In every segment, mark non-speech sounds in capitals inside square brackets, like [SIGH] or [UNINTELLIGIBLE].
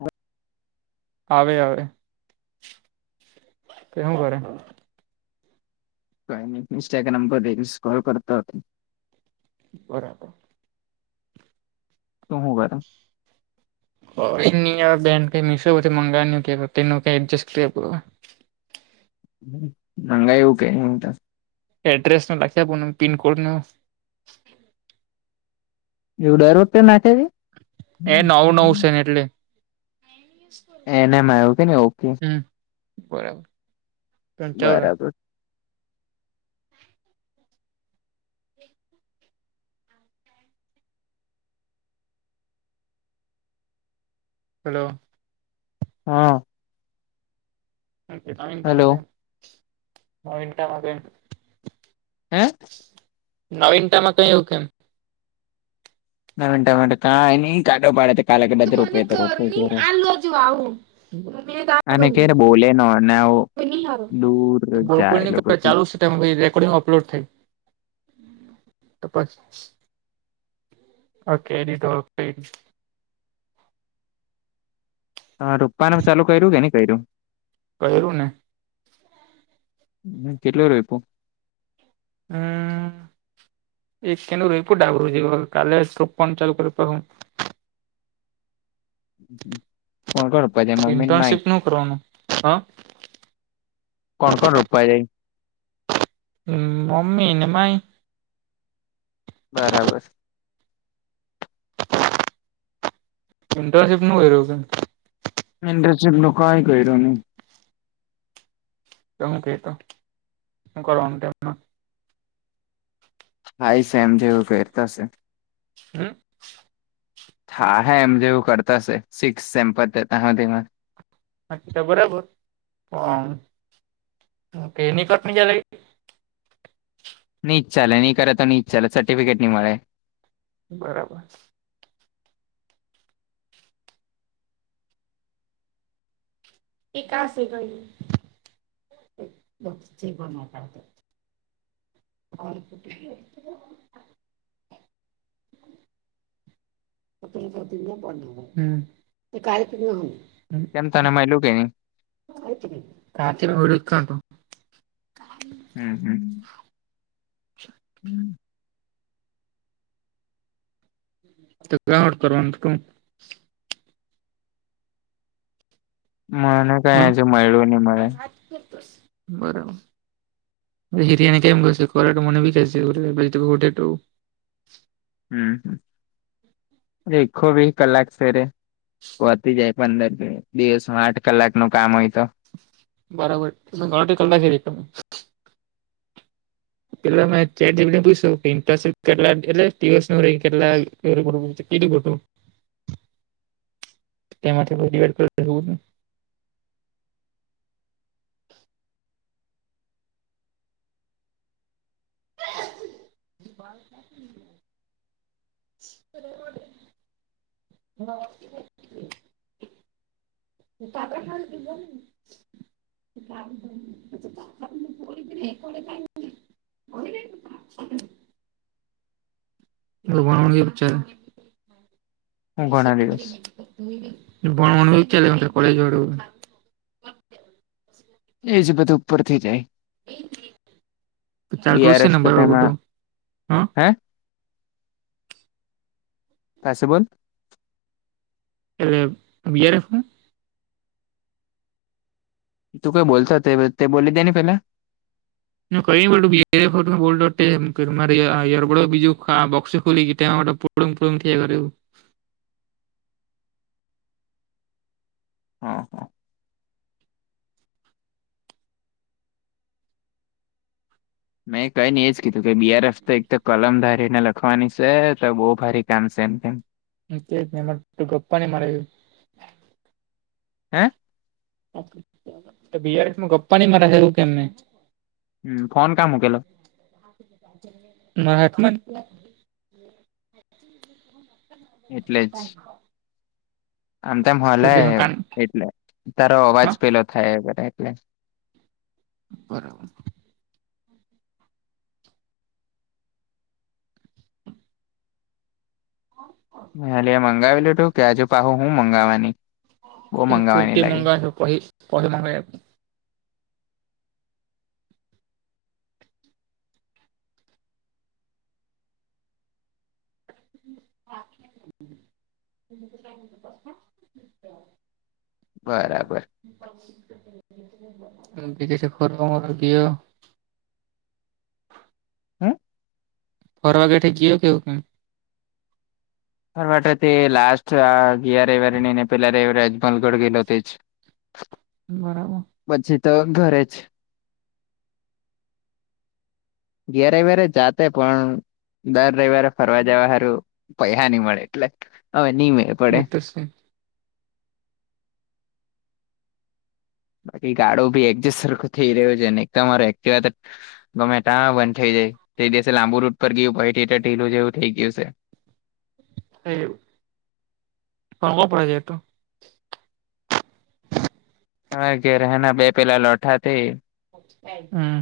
હા આવે આવે તોું કરે કઈ નહી મિસ્ટ નંબર રેસ કોલ કરતા હતા બરાબર તોું હું કર એ બડ કઈ મિસ મંગા ક ન કઈ એડજસ્ટ કર મંગ એવું કે એ એડ્રેસ ન લખી આપો પિનકોડ ન એવડ રૂપિયા નાખે છે એ નવ નવ છે ને એટલે એને એમ આવ્યું કે ને ઓકે હમ બરાબર પંચાવન બરાબર હલો હા હલો મનટામાં ન મનટામાં હમ નવીન ટામાં કઈ એવું કેમ નાના ન કાઢો પાડે કાલે કદાચ રૂપ તો રોપ કે અને કે્યારે બોલે ન અનેને બોલકુલ ન કર લોકોથી ચાલુ રેકોર્ડિંગ અપલોડ થઈ તો હ કેડી ડોક હ રૂપા ન ચાલુ કર્યું કે નઈ કર્યું કર્યું ને હમ કેટલો રપું હમ એક કેનું રહીપ ડાબરું જ કાલે ટ્રોપ પણ ચાલુ કર હું કોણ કરપ જ મમ્મીન ઇન્ટર્નશીપ માહિત નું કરવાનું હા કોણ કોણ રૂપા જાય હ મમ્મી ને માાઈ બરાબર ઇન્ટર્નશીપ નું હોય રહ્યું કેમ ન્ડસ્ટ્રી લોકોુકા હ કહી રહ તો હું કતો શું કરવાનું તેમમાં હાઈ સેમ જેવું ફહેરતાશે હમ હા હે એમ જેવું કરતા હશે સિક્સ સેમ્પતામાં કી બરાબર હકેનીિકટની ગ લ નઈ્છાલે નહી કરે તો ન ઈચ્ ચાલે સર્ટિફેટ નની મળે બરાબર એશે ગઈ બ બન કરતો હ એટલી બધી ન બનાવો હમ [INAUDIBLE] કેમ તને મયલુ કે નહીં? હે કે ની [INAUDIBLE] હમ હમ હમ કેટલા અવર કરવાનો તું? મને કાઈ હા અહીંથી મળ્યું ની મળે. [INAUDIBLE] બરાબર. હિરિયાની કેમ ગશે કોરા મને બી [INAUDIBLE] હમ. દેખો વી કલાક સે રયા. વધી જાય પંદર. દિવસમાં આઠ કલાકનું કામ હોય તો. બરાબર. [INAUDIBLE] આઠે કલાક [INAUDIBLE] પેલા મેં જયદીપને પૂછ્યું કે ઇન્ટરનશીપ કેટલા એટલે દિવસનું રહી કેટલા ત્યારે બધું કીધું બધું. તેમાંથી પછી ડિવાઇડ કરીને એવું નહીં. [INAUDIBLE] તો રેવાદે [INAUDIBLE] [INAUDIBLE] [INAUDIBLE] [INAUDIBLE] એ [INAUDIBLE] ભણવાનું હું ઘણા દિવસ કેવું ચાલે કોલેજ વાળું? એજ બધું ઉપરથી જાય. બીઆરએસ તો તેમાં હે? પાસું બોલ. એટલે બીઆરએફ હું? તું કઈ બોલતો હતો તે બોલી દે ને પેલા. ના કઈ ની બોલતો બીઆર એફ હતું બોલતો તે એમ [INAUDIBLE] ફુડુમ ફુડુમ થયા કર્યું. હા હા મેં કઈ નહીં એજ કીધું કે બીઆરએફ તો એક તો કલમ ધારીને લખવાની છે તો બહુ ભારી કામ સે એમ તેમ. હા તેજને એમાં તો ગપ્પા ની મારી હે તો બીઆરએફમાં ગપ્પા ની મારે તું કેમને. હમ ફોન કા મૂકેલો? મારા હાથમાં જ એટલે જ આમ તેમ હલે એટલે હે એનું કાન એટલે. તારો અવાજ હા પેલો થાય હે કટ એટલે. બરાબર. હા એટલે મંગાવી લીધું કે આજે પાહુ હું મંગાવાની? બહુ એ મંગાવાની કુર્તી લાગે મંગા પહી પછી મંગાઈ આપ [INAUDIBLE] બરાબર એમ કે જેસે ફરવામાં ગયો. હે? ફરવા કઠે ગયું કે એવું કંઈ? ફરવા તો તે લાસ્ટ આ ગિયા રવિવારે નહીં ને પેલા રવિવારે [INAUDIBLE] પાલગઢ ગેલો તે જ બરાબો પછી તો ઘરે જ ઘેરે વેરે જાતે પણ દર રવિવારે ફરવા જવા હારું પૈહા નહીં મળે એટલે હવે નહી મે એ તો સે. બાકી ગાડો બી એડજસ્ટ સરખું થઈ રહ્યો છે ને એક તમારે એકટીવા તો ગમે ત્યાં બંધ થઈ જાય. તે દિવસે લાંબુ રૂટ પર ગયું ભઈથી તો ઢીલું જેવું થઇ ગયું સે. એ પણ [UNINTELLIGIBLE] છે તો [UNINTELLIGIBLE] બે પેલા લોઠા તે હમ્મ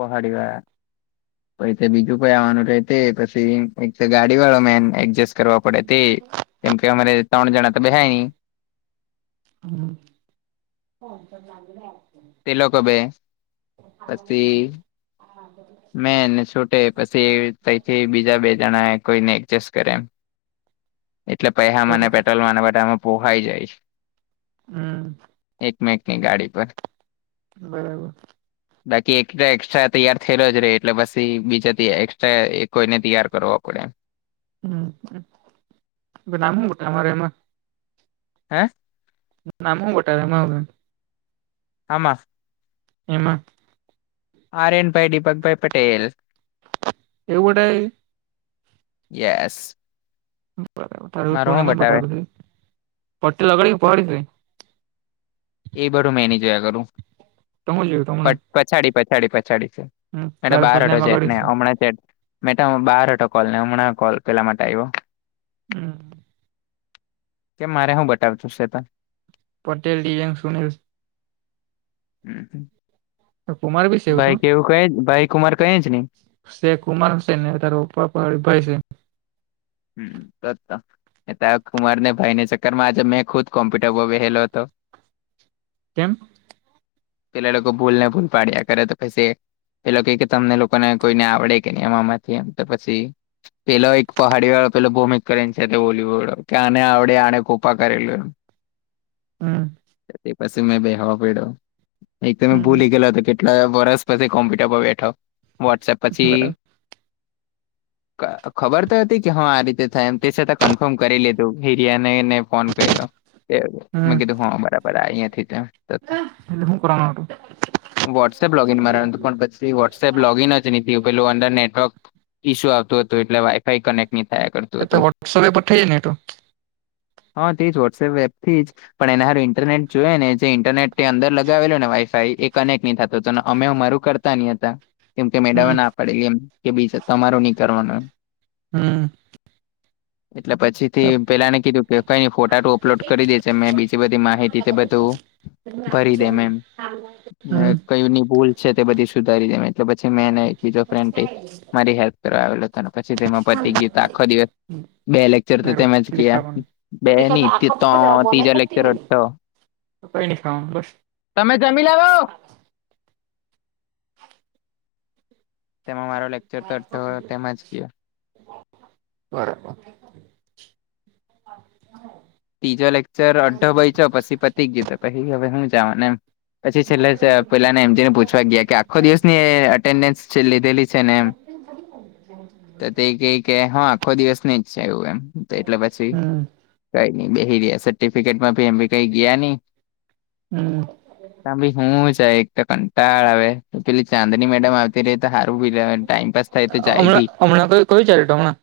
પહાડી ગયા પહિ તે બીજું કોઇ આવાનું રે તે પછી એક ગાડી વાળો મેન એક્જેસ કરવા પડે તે કેમ કે અમારે ત્રણ જણા તો બેહાય ની તે [INAUDIBLE] લોકો બે [INAUDIBLE] મેં ને છૂટે પછી તઈથી બીજા બે જણા કોઈને એડજસ્ટ કરે એમ એટલે પૈહામા ને બરાબર પેટ્રોલમા ને બધામાં પોહાઈ જાય છે. હમ્મ મેકની ગાડી પર બરાબર બાકી એક તો એક્સ્ટ્રા તૈયાર થયેલો જ રે એટલે પસી બીજા તો એક્સ્ટ્રા કોઈને તિયાર કરોવો પડે એમ હમ્મ તો નામ હુ તમારે એમાં હે નામ હું બતાવે [UNINTELLIGIBLE] હામાં? એમાં આર્યનભાઈ દીપકભાઈ પટેલ એવુ બતાવે કે યેશ બરાબર તારુ પૂણામાં જ બતાવે બતાવતું સે પટેલ લગાડી કે પહાડી સે એ બધું મેં ની જોયા કરું. તમ હુ જોયુ હમણાં પટ- પછાડી પછાડી પછાડી એટલે હમ મેતો તારે બાર હતો સરનેમ જેટ ને અગાડ્યું છે હમણાં મેતો બહાર હતો કોલ હમણાં કોલ પેલા માટે આઈવો. હમ્મ કેમ મારે હું બતાવતું સેતો પટેલ દિયાંગ સુનિલ કુમાર બી છે એવું તો ભાઈ કેવું કઈ જ ભાઈ કુમાર કઈ જ ની શે કુમારશે ને તારો પપ્પા પર ભાઈ છે. હમ્મ તોતો તારા કુમાર ને ભાઈને ચક્કરમાં આજે મેં ખુદ કોમ્પ્યુટર પર બેહેલો હતો. કેમ પેલા લોકો ભૂલ ને ભૂલ પાડ્યા કરે તો પસે પેલો કૈ કે તમને લોકોને કોઈને આવડે કે નહી એમા માંથી એમ તો પછી પેલો એક ખાડીવાડો પેલો ભૂમિક કરિને છે તે બોલીવુડ કે આને આવડે આને કોપા કરેલું એમ હમ તે પછી મે બેહવા પડ્યો એક તો મે હમ ભૂલી ગેલો હતો કે કેટલ વરસ પછી કોમ્પ્યુટર પર બેઠો વોટ્સએપ પછી બરાબર ખબર ત હતી કે હ આ રીતે થાય એમ તે છતાં કન્ફર્મ કરી લીધું હિરિયાને ફોન કર્યો. મે હમ કીધું હા બરાબર અહીંયા થી એટલે હું કરવાનું હતું એમ વોટ્સઅપ લોગ ઇન મારવાન હતું પણ પછી તે. વોટ્સએપ લોગિન જ ની થયું પેલું અંદર નેટવર્ક ઈશ્યુ આવતું એટલે વાઈ એ તો વોટ્સઅપ પર થઇ જાય ને એતો હા તે જ વોટ્સએપ એપથી જ પણ એના હારુ ઇન્ટરનેટ જોયએ ને જે ઇન્ટરનેટ અંદર લગાવેલો ને વાઈફાઈ એ કનેક્ટ નહી થતો હતો અમે અમારું કર તા ની હતા કેમ કે મેડમે હમ ના પાડેલી એમ કે બીજ તમારુ નહી કરવાનું એમ હમ્મ. એટલે પછી. થી પેલાને કીધું કે કઈને ફોટા તો અપલોડ કરી દે જે મે બીજી બધી માહિતી તો બધું. ભરી દેમ એમ [UNINTELLIGIBLE] હમ કયુંની ભૂલ છે તે બધી સુધારી દેમે એટલે પછી મે એને એક બીજો ફ્રેંટે મારી હેલ્પ કરવા આવેલો હતો પછી તેમાં પતિ ગયું તો આખો દિવસ. બે લેક્ચર તો મેરું તેમજ કયા ખાવાનું બે નહી તો ત્રીજા લેક્ચર હતો. તો કઈ. ને ખાઉ બસ તમે જમી લેવો. તેમાં મારો લેક્ચર તોથ તેમાંજ કયો. બરાબર. ત્રીજો લેકચર અડધો બય ચો પછી પતિક ગીતો પછી હવે જવા ને એમ. પછી છેલ્લા પેલાને એમ જેને પૂછવા ગયા કે આખો દિવસનીન્ડ લીધેલી છે ને એમ. તો તે ક કે હા આખો દિવસ ની જ છે એવું એમ એટલે પછી. હમ કઈ નઈ બેરહ્યા સર્ટિફિકેટમાંભી એભી કઈ ગયા નઈ. હમ તં ભી હું જાય એક તો કંટાળ આવે. પેલી ચાંદની મેડમ આવતી ત્યાર હારુ ઊંઘવર્ ટાઈમપાસ થાય તો જચાય હમણાં પી. હમણાં કોઈ કોઈ ચાલેટોના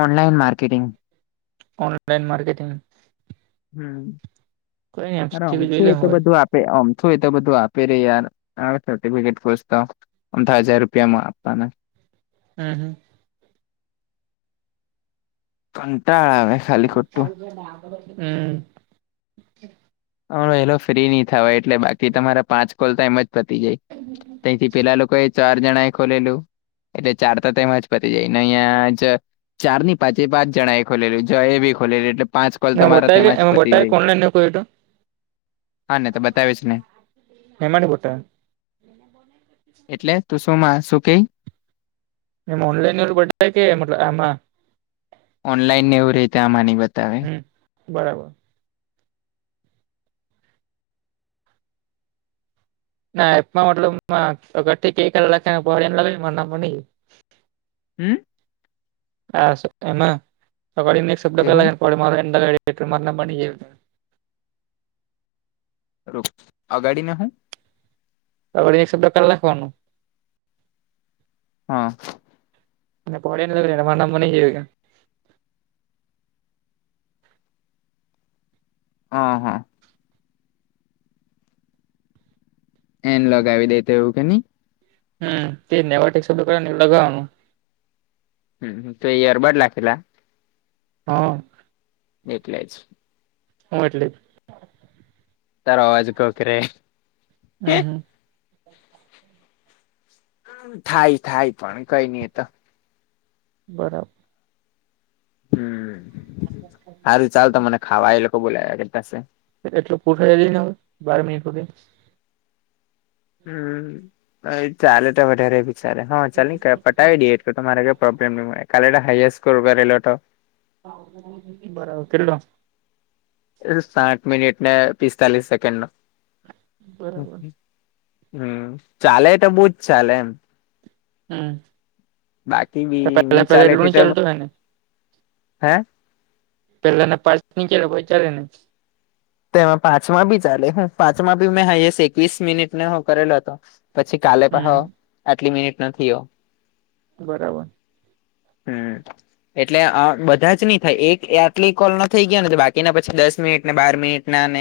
ઓનલાઈન માર્કેટિંગ. Online marketing. કઈ નઈ એમસીક્યુ હમકું જોઈ લે એ તો હવારે બધું આપ. આમ છું એ તો બધું આપે રે યાર આવે સર્ટિફિકેટ તો. અમા હજાર રૂપિયા માં આપવાના. હમ હ કટાળ આવેે. [UNINTELLIGIBLE] હમ હ એલો ફ્રી નની થવાય એટલે બાકી તમારા પાંચ કોલ તો એમ જ પતી જાય. બ [UNINTELLIGIBLE] થી પેલા લોકો એ ચાર જણા એ ખોલેલું એટલે ચાર ત હજ પતી જાયને અહીયા જ ચાર ની પાંચે પાંચ જણા એ ખોલેલું જ એ બી ખોલેલું એટલે પાંચ કોલ તો મારા તેમાં જ પતી જાય. તને કોઈટો. હા ને તો બતાવીશ ને. હે મળ પોટે. [INAUDIBLE] એટલે તું શું માં શું કે. એમ ઓનલાઈન બ કે મતલ એમાં. ઓનલાઈન ને એવું ર રહે આમાંની બતાવે. હમ બરાબર ના એપમાં મતલબ અગરથી ક લખ લે નહિ. હમ. હ તે હું એબની [UNINTELLIGIBLE] રો અગાડી ને હું? [UNINTELLIGIBLE] રાખવાનું. હા. [UNINTELLIGIBLE] હ હ. એન લગાવી દેતો એવું કે ન. હમ તે નેવાટે એક સબ કર એવ ગાવાનું. હમ તો એ યરબર્ડ લખેલા. હા. એટલે જ. હા એટલે તાર અવાજ કોકરે. હમ્મ હમ્મ. થાય થાય પણ કઈ નઈ તો. બરા હમ્મ, હારું ચાલ તો મને ખાવા એ લોકો બોલાયા કેતાશે. એટલે [UNINTELLIGIBLE] બાર મિનિટ સુધી. હમ્મ, એ ચાલે તો વધારે ચાલે હા ચાલ પાવી દેએ એટ તમારે કઈ પ્રોબ્લેમ નહી મળે કાલે હાર સ્કોર કરેેલો હતો. બરાબર કેલો? સાઠ મિનિટ ને પિસ્તાલીસ સેકન્ડ નો. બરાબર હમ્મ, ચાલે એટ બુજ ચાલે એમ. હમ બાકી મી પેલા પેલા ચાલે એટલું તે નઈ તો ચાલતું હોય ને હે? પેલાને પા નીચે પછ ચા ને. તેમાં પાંચમા બી ચાલે હું પાંચમા બી મેં હાઈસ એકવીસ મિનિટ ને હું કરેલો હતો. પછી કાલે હમ પહો આટલી મિનિટ નથી હો. બરાબર. હમ્મ. એટલે બધા જ નહી થાય એક આટલી કોલ ના થઈ ગયા ને બાકીના પછી દસ મિનિટ ને બાર મિનિટ ના ને